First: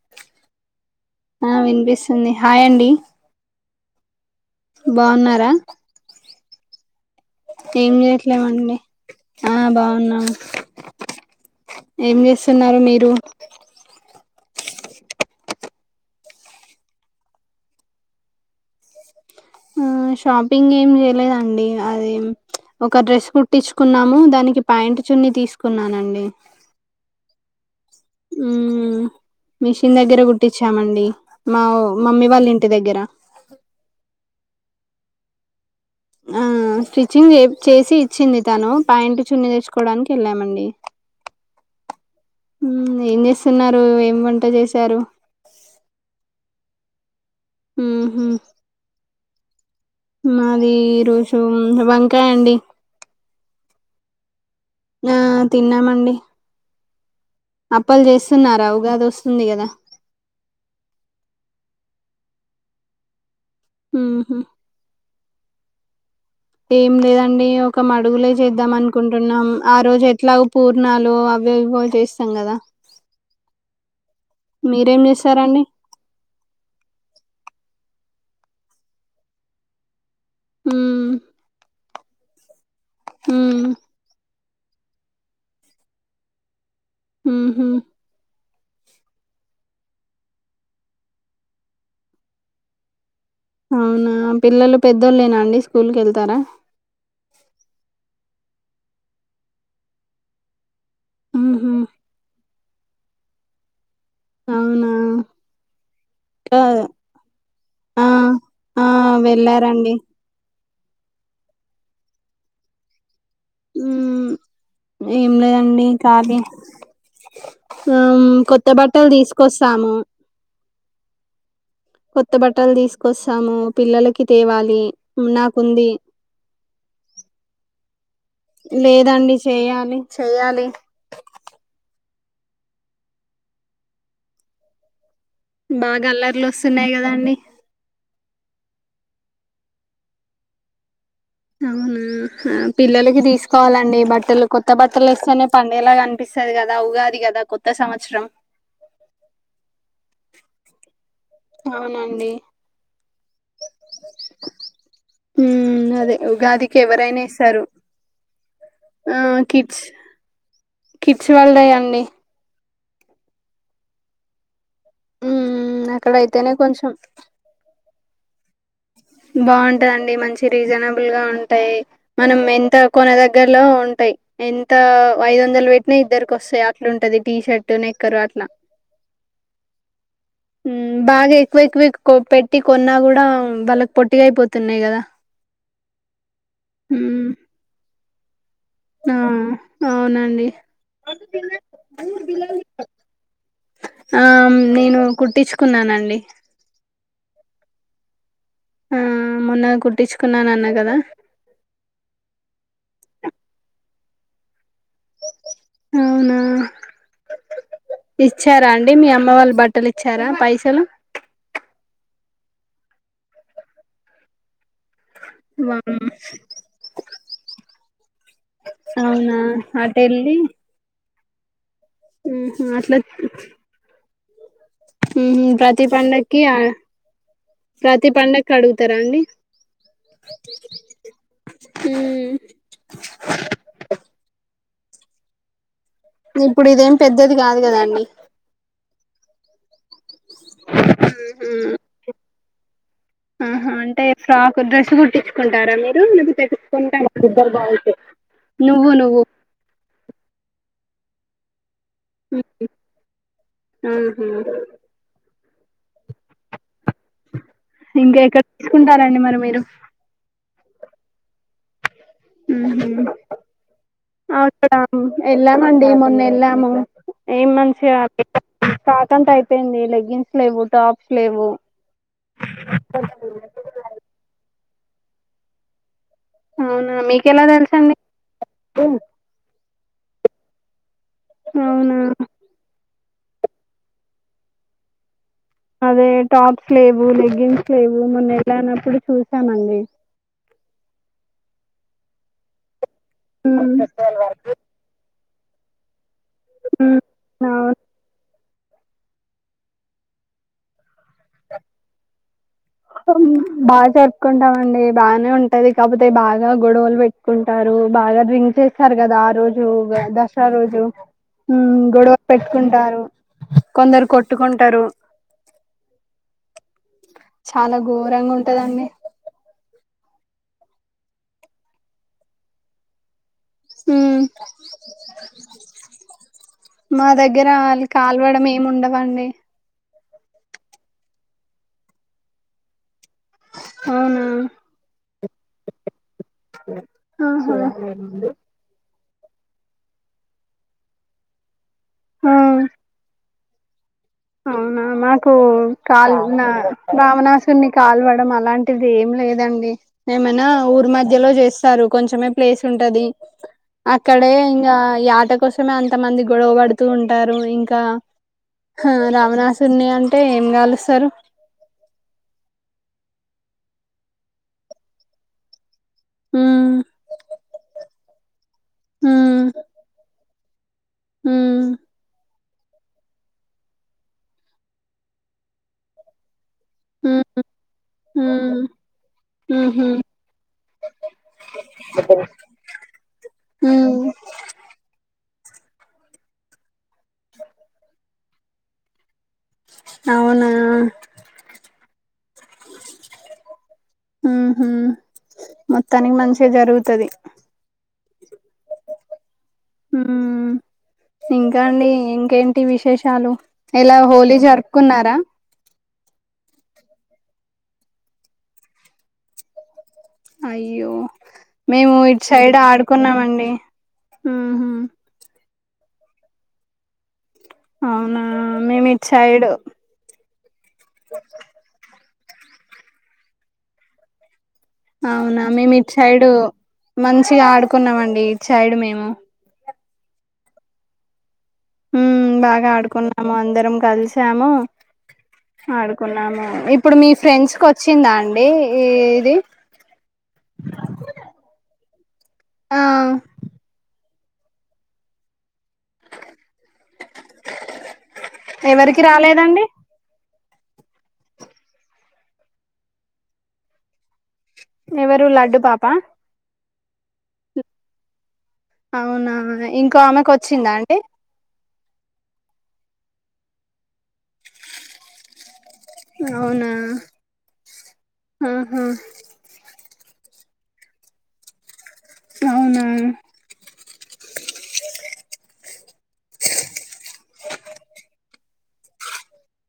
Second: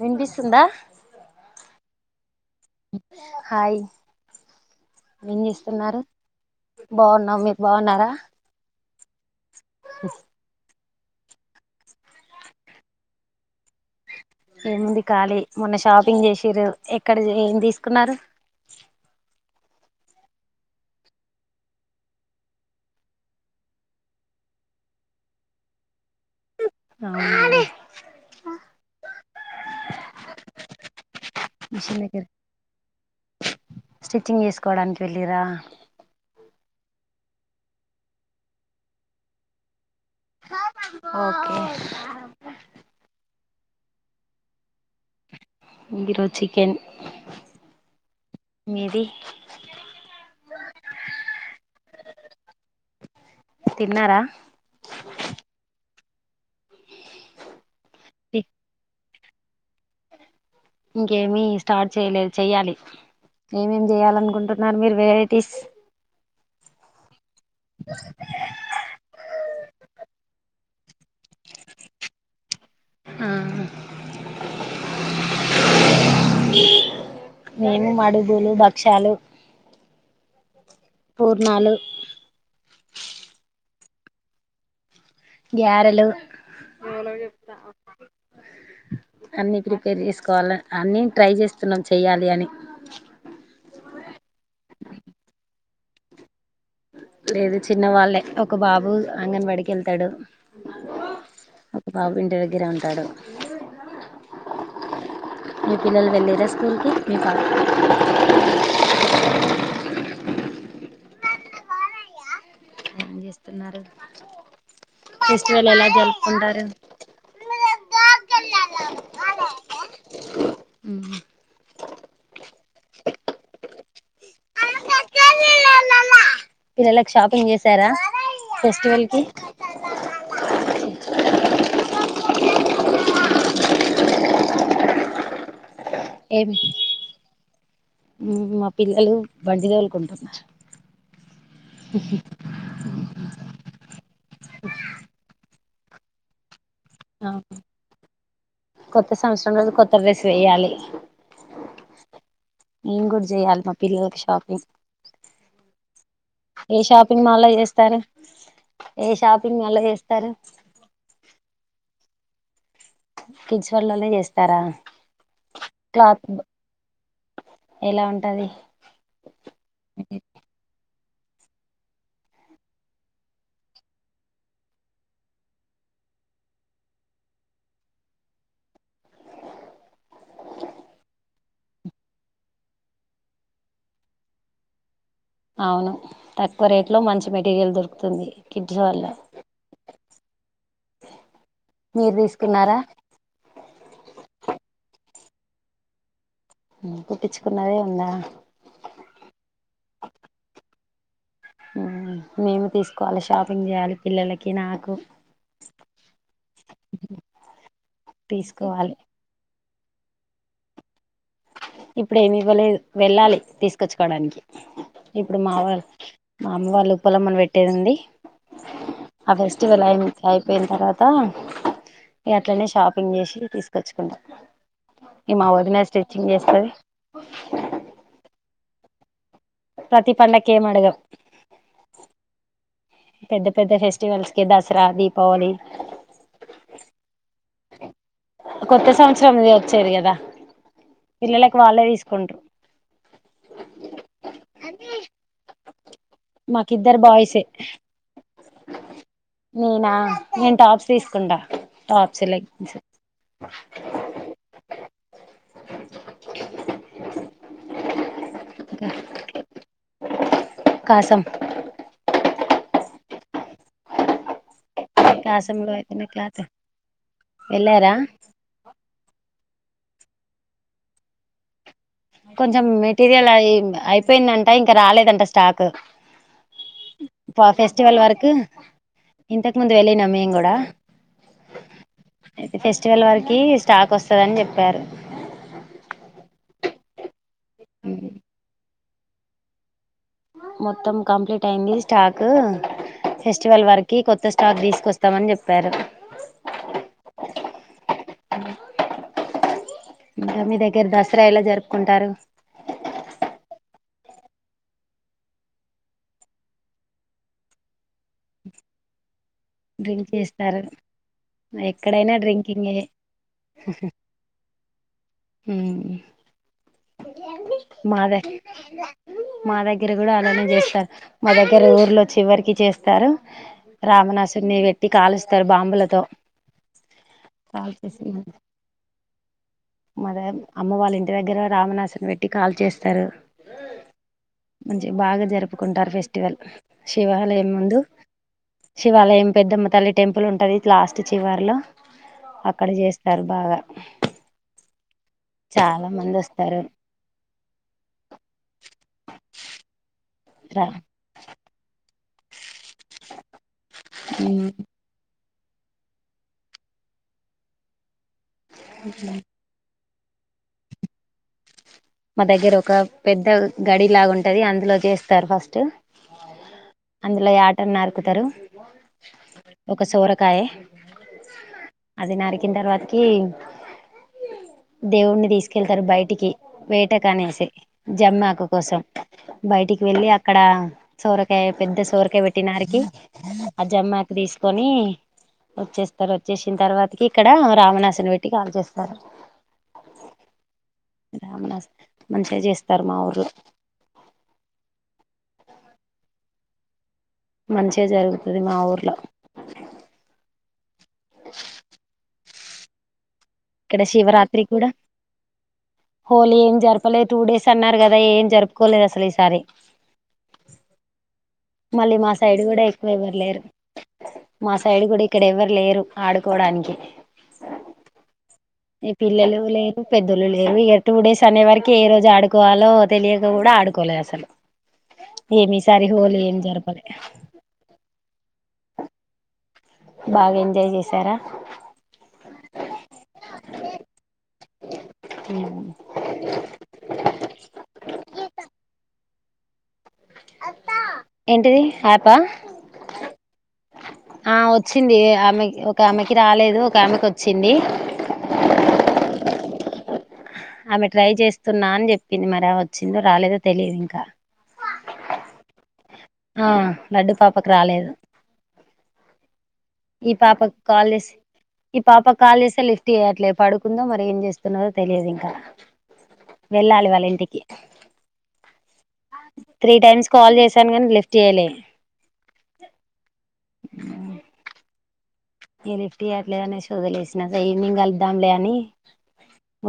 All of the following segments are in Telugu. వినిపిస్తుందా ఆ వినిపిస్తుంది హాయ్ అండి హాయ్ ఏం బాగున్నారా చేస్తున్నారు బాగున్నాం మీరు ఏం బాగున్నారా చేయట్లేదండి ఆ బాగున్నాం ఏం చేస్తున్నారు మీరు ఏముంది ఖాలీ మొన్న షాపింగ్ చేసిర్రు ఎక్కడ ఏం తీసుకున్నారు మ్మ్ షాపింగ్ ఏమి చేయలేదండి అది ఒక డ్రెస్ కుట్టించుకున్నాము దానికి ప్యాంట్ చున్ని తీసుకున్నానండి అవునా మ్మ్ మిషిన్ దగ్గర కుట్టించామండి మా మిషన్ దగ్గర మమ్మీ వాళ్ళ ఇంటి దగ్గర స్టిచింగ్ చేసుకోవడానికి వెళ్ళిరా ఆ స్టిచ్చింగ్ చెప్-చేసి ఇచ్చింది తను పాంట్ చున్న తెచ్చుకోవడానికి వెళ్ళామండి ఓకే చున్నారు ఏం వంట చేశారు గి రోజు చికెన్ మ్మ్ హు మీది ఉమ్ హు వంకాయండి తిన్నారా ఆ తిన్నామండి అప్పాలు చేస్తున్నారా ఉగాది వస్తుంది కదా ఇంకేమి స్టార్ట్ చేయలేదు చెయ్యాలి ఏమేమి ఉహు చెయాలనుకుంటున్నారు మీరు వేరే టిస్ ఏం లేదండి ఒక మడుగులే చేద్దాం అనుకుంటున్నాం ఆ రోజు ఎట్లాగో పూర్ణాలు అవో ఇవో చేస్తాం కదా ఆ మీరేం చేశారండి మేము మడుగులు భక్ష్యాలు ఉమ్ పూర్ణాలు ఉమ్ గ్యారలు ఉహు అన్నీ ప్రిపేర్ చేసుకోవాల అన్ని ట్రై చేస్తున్నాం చెయ్యాలి అని అవునా పిల్లలు పెద్దోళ్ళేనా అండి స్కూల్ కెళ్తారా లేదు చిన్న వాళ్ళే ఒక బాబు అంగన్ వాడికి వెళ్తాడు ఉహు ఒక బాబు ఇంటి దగ్గరే ఉంటాడు అవునా మీ పిల్లలు వెళ్ళేరా కా స్కూల్కి మీ పాప ఆ ఆ వెళ్ళారండి [unintelligible] ఉన్నారు ఉమ్ ఏం లేదండి కాలీ ఉమ్ కొత్త బట్టలు తీసుకొస్తాము ఉమ్ కొత్త బట్టలు తీసుకొస్తాము పిల్లలకి తేవాలి నాకుంది పిల్లలకి షాపింగ్ చేసారా ఫెస్టివల్ కి లేదండి చేయాలి చెయ్యాలి బాగా అల్లర్లు ఏమి వస్తున్నాయి కదాండి మా పిల్లలు బండిదలుకుంటున్నారు అవునా పిల్లలకి ఆ తీసుకోవాలండి బట్టలు కొత్త బట్టలు వస్తనే పండేలా కనిపిస్తది కదా ఉగాది ఆ కదా కొత్త సంవత్సరం కొత్త సంవత్సరం రోజు కొత్త డ్రెస్ వేయాలి అవునండి మేము కూడా చెయాలి మా పిల్లలకి షాపింగ్ ఉమ్ అదే ఉగాదికి ఏ ఎవరైనా షాపింగ్ మాలో ఇస్తారు చేస్తారు ఏ ఆ షాపింగ్ మాలో కిడ్స్ చేస్తారు కిడ్స్ వాళ్ళే అండి కిడ్స్ వేర్ లోనే చేస్తారా ఉమ్ క్లాత్ అక్కడయితేనే కొంచెం ఎలా ఉంటది బాగుంటదండి మంచి రీజనల్ నబుల్ ఉంటాయి మనం ఎంత కొన దగ్గరలో ఉంటాయి ఎంత ఐదు వందలు పెట్టినా ఇద్దరికోస్తాయి అట్లుంటది టీ షర్ట్ నెక్కరు అట్లా [inaudible] ఉమ్ బాగా ఎక్కువ ఎక్కువ పెట్టి కొన్నా కూడా వాళ్ళక్ పొట్టిగాయిపోతున్నాయి కదా అవును తక్కువ రేట్ లో మంచి మెటీరియల్ దొరుకుతుంది కిడ్స్ వరల్డ్ లో ఆ అవునండి మీరు తీసుకున్నారా ఆ నేను కుట్టించుకున్నానండి కుటిచ్చుకున్నదే ఉందా ఆ మొన్న కుట్టించుకున్నా అన్న కదా ఉమ్ మేము తీసుకోవాలి షాపింగ్ చేయాలి పిల్లలకి నాకు అవునా ఇచ్చారా అండి తీసుకోవాలి మీ అమ్మ వాళ్ళ బట్ బట్టలు ఇచ్చారా పైసలు ఇప్పుడేం ఇవ్వలేదు వెళ్ళాలి తీసుకొచ్చుకోవడానికి ఇప్పుడు మా వాళ్ళ వామ్మో! మా అమ్మ వాళ్ళు ఉప్పలమ్మన పెట్టేదుంది ఆ అవునా! ఫెస్టివల్ అయి అటెళ్ళి అయిపోయిన తర్వాత త ఇ అట్లనే హుహు. షాపింగ్ చేసి తీసుకొచ్చుకుంటా మ్హ్ ప్రతి పండక్కి అ చేస్తది ప్రతి పండుక్కి అడుగుతరా అండి ప్రతి పండక్కి ఏం అడగం మ్ పెద్ద పెద్ద ఫెస్టివల్స్ కి దసరా దీపావళి ఇప్పుడు ఇదేం పెద్దది కాదు కదండి కొత్త సంవత్సరం అ సరి గదా పిల్లలకి వాళ్ళే తీసుకుంట్రు ఆహా అంటే ఫ్రాక్ డ్రెస్ గుట్టించుకుంటారా మీ మాకిద్దరు బాయ్సే నువ్వు నువ్వు నేనా నేను టాప్స్ తీసుకుంటా టాప్స్లక్ ఆహా ఇంకెక్కడ తీసుకుంటారండి మరి మీరు కాశం ఆ కాసంలో ఎళ్ళామండి అయితేనే మొన్న క్లాత్ ఎళ్ళాము ఏం వెళ్ళారా మంచిగా కాకుంట అయి పోయింది లెగ్గిన్స్ లేవు టాప్స్ లేవు కొంచెం మెటీరియల్ అయి అయిపోయిందంట రాలేదంట స్టాక్ అవునా మీకెలా ఫ తెలుసండి ఫెస్టివల్ వరకు ఇంత ముందు వెళ్ళినమేము గూడా అవునా ఫెస్టివల్ వరకు కి స్టాక్ ఒస్తదని జెప్పారు అదే టాప్స్ లేవు లెగింగ్స్ లేవు మొన్న ఎళ్ళానప్పుడు చూసామండి మొత్తం కంప్లీట్ అయింది స్టాక్ ఫెస్టివల్ వరకి కొత్త స్టాక్ దీస్కొస్తా తం అన్ జెప్పారు మ్ అవు ఇంగ మీ దగ్గర దసరా ఎల జరుపుకుంటారు బా జరుపుకుంటామండి బానే ఉంటది కాకపోతే బాగా గొడవలు పెట్టుకుంటారు బాగా డ్రింక్ చేస్తారు గదా ఆ రోజు డ్రింక్ దసరా చేస్తారు రోజు మ్ ఎక్కడైనా గొడవ డ్రింకింగే పెట్టుకుంటారు కొందరు కొట్టుకుంటరు మ్ చాలా మాదె ఘోరంగా ఉంటదండి మాద దగ్గర గూడా అలానే చేస్తారు మా దగ్గర ఊర్లో చివరికి చేస్తారు ఉమ్ రావణాసు వెట్టి కాలుస్తరు బాంబులతో మా దగ్గర కాల్చేసి కాల్వడం ఏమ్ ఉండవండి మద అమ్మ వాళ్ళ ఇంటి దగ్గర రామణాసురుని వెట్టి కాల్చేస్తారు అవునా మంచిగ బాగ జరుపుకుంటారు ఫెస్టివల్ శివాలయం ఆహా ముందు శివాలయం పెద్దమ్మ తల్లి టెంపుల్ ఉంటది లాస్ట్ చివార్లో ఆ అక్కడ చేస్తారు బాగా అవునా మా మాకు చాలా కాల్ మంది నా వస్తారు రామణాసురిని కాల్వడం అలాంటిది ఏం లేదండి ఏమైనా రా ఊరి మధ్యలో జేస్తారు కొంచమే ప్లేస్ ఉంటది అక్కడే ఇంగ యాట కోసమే అంత మంది గొడవ బడుతూ ఉంటారు ఇంకా హ రావణాసురుని అంటే ఏం గాలుస్తరు మా దగ్గర ఒక పెద్ద గడి లాగుంటది అందులో చేస్తారు ఫస్ట్ ఉమ్ అందులో యాటను నరుకుతారు ఉమ్ ఒక సోరకాయ ఉమ్ అది నరికి కిన తర్వాతకి దేవుడిని తీసుకెళ్తారు బయటికి వేట ఉమ్ కనేసి జమ్మాకు ఉమ్ కోసం బయటికి ఉహు వెళ్ళి అక్కడ సోరకాయ పెద్ద సోరిక పెట్టినారికి ఆ ఉమ్ జమ్మాకి తీసుకొని వచ్చేస్తారు వచ్చేసిన తర్వాతకి ఇక్కడ రామనాాసుని పెట్టి కాల్చేస్తారు అవునా రామణస్ మంచిగా చేస్తారు మా ఊరు హహ మొత్తానికి మంచిగా జరుగుతుది మంచిగా జరుగుతది మా ఊర్లో ఇంకాండి ఇంకేంటి విశేషాలు ఇక్కడ ఇలా హోలీ శివరాత్రి కూడా జరుపుకున్నారా హోలీ ఏం జరపలేదు టూ డేస్ అన్నారు కదా ఏం జరుపుకోలేదు అసలు ఈసారి అయ్యో మేము మళ్ళీ మా ఇట్ సైడ్ కూడా ఎక్కువ ఎవరు లేరు ఆడుకున్నామండి మా హ్మ్మ్హాం సైడ్ కూడా ఇక్కడ ఎవరు లేరు ఆడుకోడానికి అవునా మేము ఈ ఇటు పిల్లలు సైడ్ లేరు పెద్దలు లేరు ఇక టూ డేస్ అనే వరకి ఏ రోజు ఆడే డుకోవాలో తెలియక గూడ ఆడుకోలే అసలు అవునా ఏమి మేము ఈసారి ఇట్ హోలీ సైడు ఏం జరపలే మంచిగా ఆడుకున్నామండి ఇట్ సైడు మేము బాగా ఎంజాయ్ జేశార హ్మ్మ్ బాగా ఆడుకున్నాము అందరం కలిసాము ఆడుకున్నాము ఇప్పుడు మీ ఫ్రెండ్స్ కి ఓచ్చిందా అండి ఇది ఏంటిది ఆపా ఆ ఆ వచ్చింది ఏ ఆమె ఒకమెకి రాలేదు ఒక ఆమెకు వచ్చింది ఎవరికి రాలేదండి ఆమె ట్రై చేస్తున్నా అని జేప్పింది మరి వచ్చిందో రాలేదో తెలిదు ఇంకా ఎవరు లడ్డు పాప ఆ లడ్డు పాపకు రాలేదు అవునా ఇంకో ఈ ఆమెకు పాపకు వచ్చిందా కాల్ అండి జేసి ఈ పాప కాల్ జేస్తే లిఫ్ట్ అట్లా పడుకుందో మరి ఏం చేస్తున్నదో తెలియదు ఇంకా అవునా వెళ్ళాలి వాళ్ళ ఇంటికి ఆహా త్రీ టైమ్స్ కాల్ చేసాను కాని లిఫ్ట్ చేయ్యాల అవునా ఆ [inaudible] నలిఫ్టీ చేవ్వట్లేదునే చోదిలేసినా స ఈవినింగ్ వెళ్దాంలే అని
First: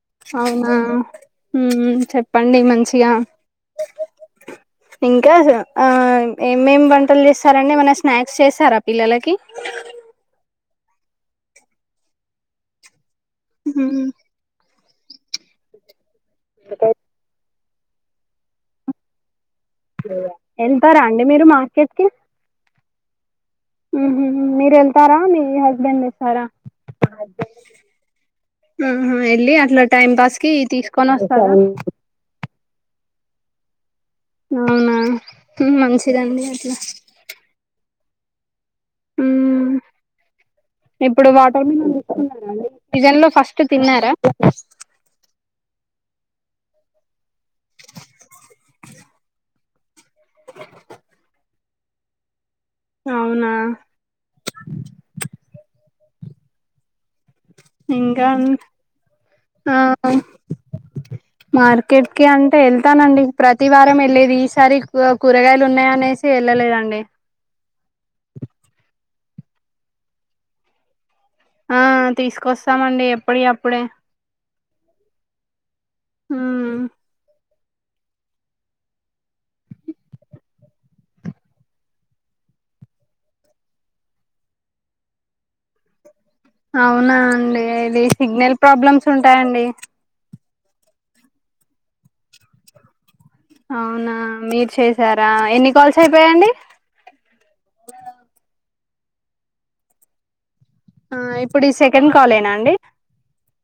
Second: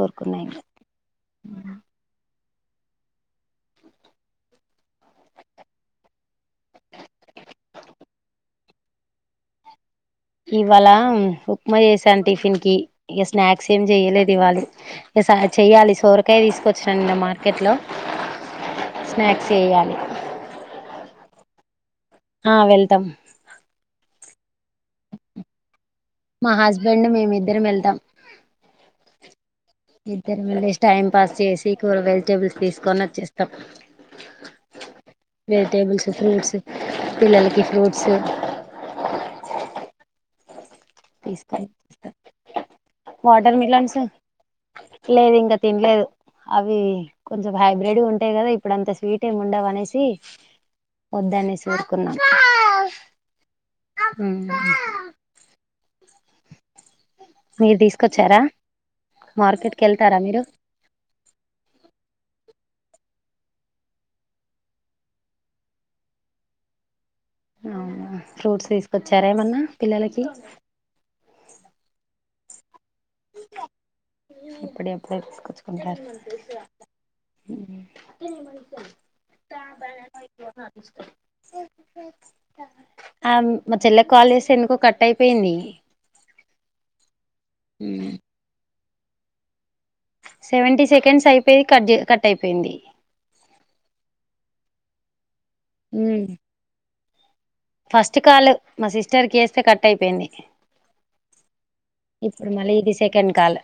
ఊరుకున్నా ఇగ అవునా చెప్పండి మంచిగా [unintelligible] ఇంకా ఏమేమి వంటలు చేస్తారండి ఏమన్న స్నాక్స్ చేస్తారా పిల్లలకి ఇవాళ ఉప్మా చేశాను టిఫిన్ కి ఇక స్నాక్స్ ఏమి ఉమ్, చెయలేదు ఇవాళు ఎ చెయ్యాలి సోరకాయ తీసుకొచ్చ రండి నా మార్కెట్లో స్నాక్స్ చేయాలి వెళ్తారా అండి మీరు మార్కెట్ కి ఆ వెళ్తామ్ మీరు వెళ్తారా మీ హస్బెండ్ తెస్తారా మా హస్బెండ్ మేమి ఇద్దర వెళ్తాం ఆహా వెళ్ళి అట్లా టైం పాస్ ఇద్దరు కి మళ్ళ టైం తీసుకొని పాస్ వస్తారా చేసి కూ వెజిటబుల్స్ తీసుకొని వచ్చేస్త అవునా ఉమ్, వెజిటేబల్స్ మంచిదండి ఫ్రూట్స్ అట్లా పిల్లలకి ఫ్రూట్ స మ్మ్ ఇప్పుడు వాటర్ తీసుకొని మిలన్ ఇస్తున్నారా సీజన్ లో వాటర్ ఫస్ట్ మిలన్స్ తిన్నారా లేదు ఇంకా తినలేదు అవి కొంచెం హైబ్రిడ్ ఉంటాయి కదా ఇప్పుడు అంత స్వీట్ ఏమి ఉండవు అనేసి దానే సూట్కున్నా అవునా మీరు ఇంకా తీసుకొచ్చారా ఆ మార్కెట్కి వెళ్తారా మీరు మార్కెట్ క అంత అే వెళ్తానండి ప్రతి వారం వెళ్ళలేది ఈసారి కూరగాయలు ఉన్నాయ అనేసి వెళ్ళలేదండి అవునా ఫ్రూట్స్ తీసుకొచ్చారా ఏమన్నా పిల్లలకి ఆ తీసుకొస్తామండి ఎప్పుడు అప్పుడే ఇప్పుడే అప్పుడే తీసుకొచ్చుకుంటారు ఉమ్ ఆ మా చెల్లె కాల్ చేసి ఎందుకో కట్ అయిపోయింది అవునా అండి ఇది సిగ్నల్ ప్రాబ్లమ్స్ ఉంటాయండి సెవెంటీ సెకండ్స్ అయిపోయిది కట్ కట్ అయిపోయింది అవునా మీరు చేసారా ఎన్ని కాల్స్ అయిపోయాడి ఫస్ట్ కాల్ మా సిస్టర్కిేస్తే కట్ అయిపోయింది ఆ ఇప్పుడు ఈ సెకండ్ కాల్ ఇప్పుడు మళ్ళీ అండి ఇది సెకండ్ కాల్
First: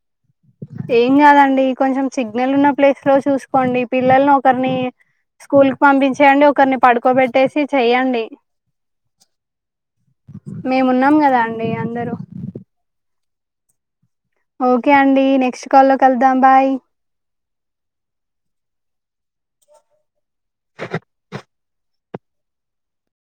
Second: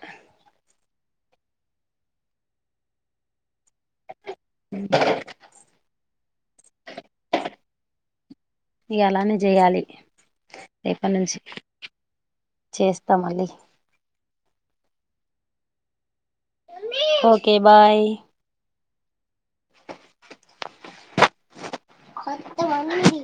ఏం కాదండి కొంచెం సిగ్నల్ ఉన్న ప్లేస్ లో చూసుకు కోండి పిల్లల్ని ఒకరిని స్కూల్ కి పంపించేయండి ఒకరిని పడుకోబెట్టేసి చెయ్యడి ఇ అలానే చేయాలి రేపటి మేమున్నాం నుంచి కదా అండి చేస్త అందరూ చేస్తా ఓకే అండి నెక్స్ట్ కాల్ ఓకే బాయ్ కొత్తడి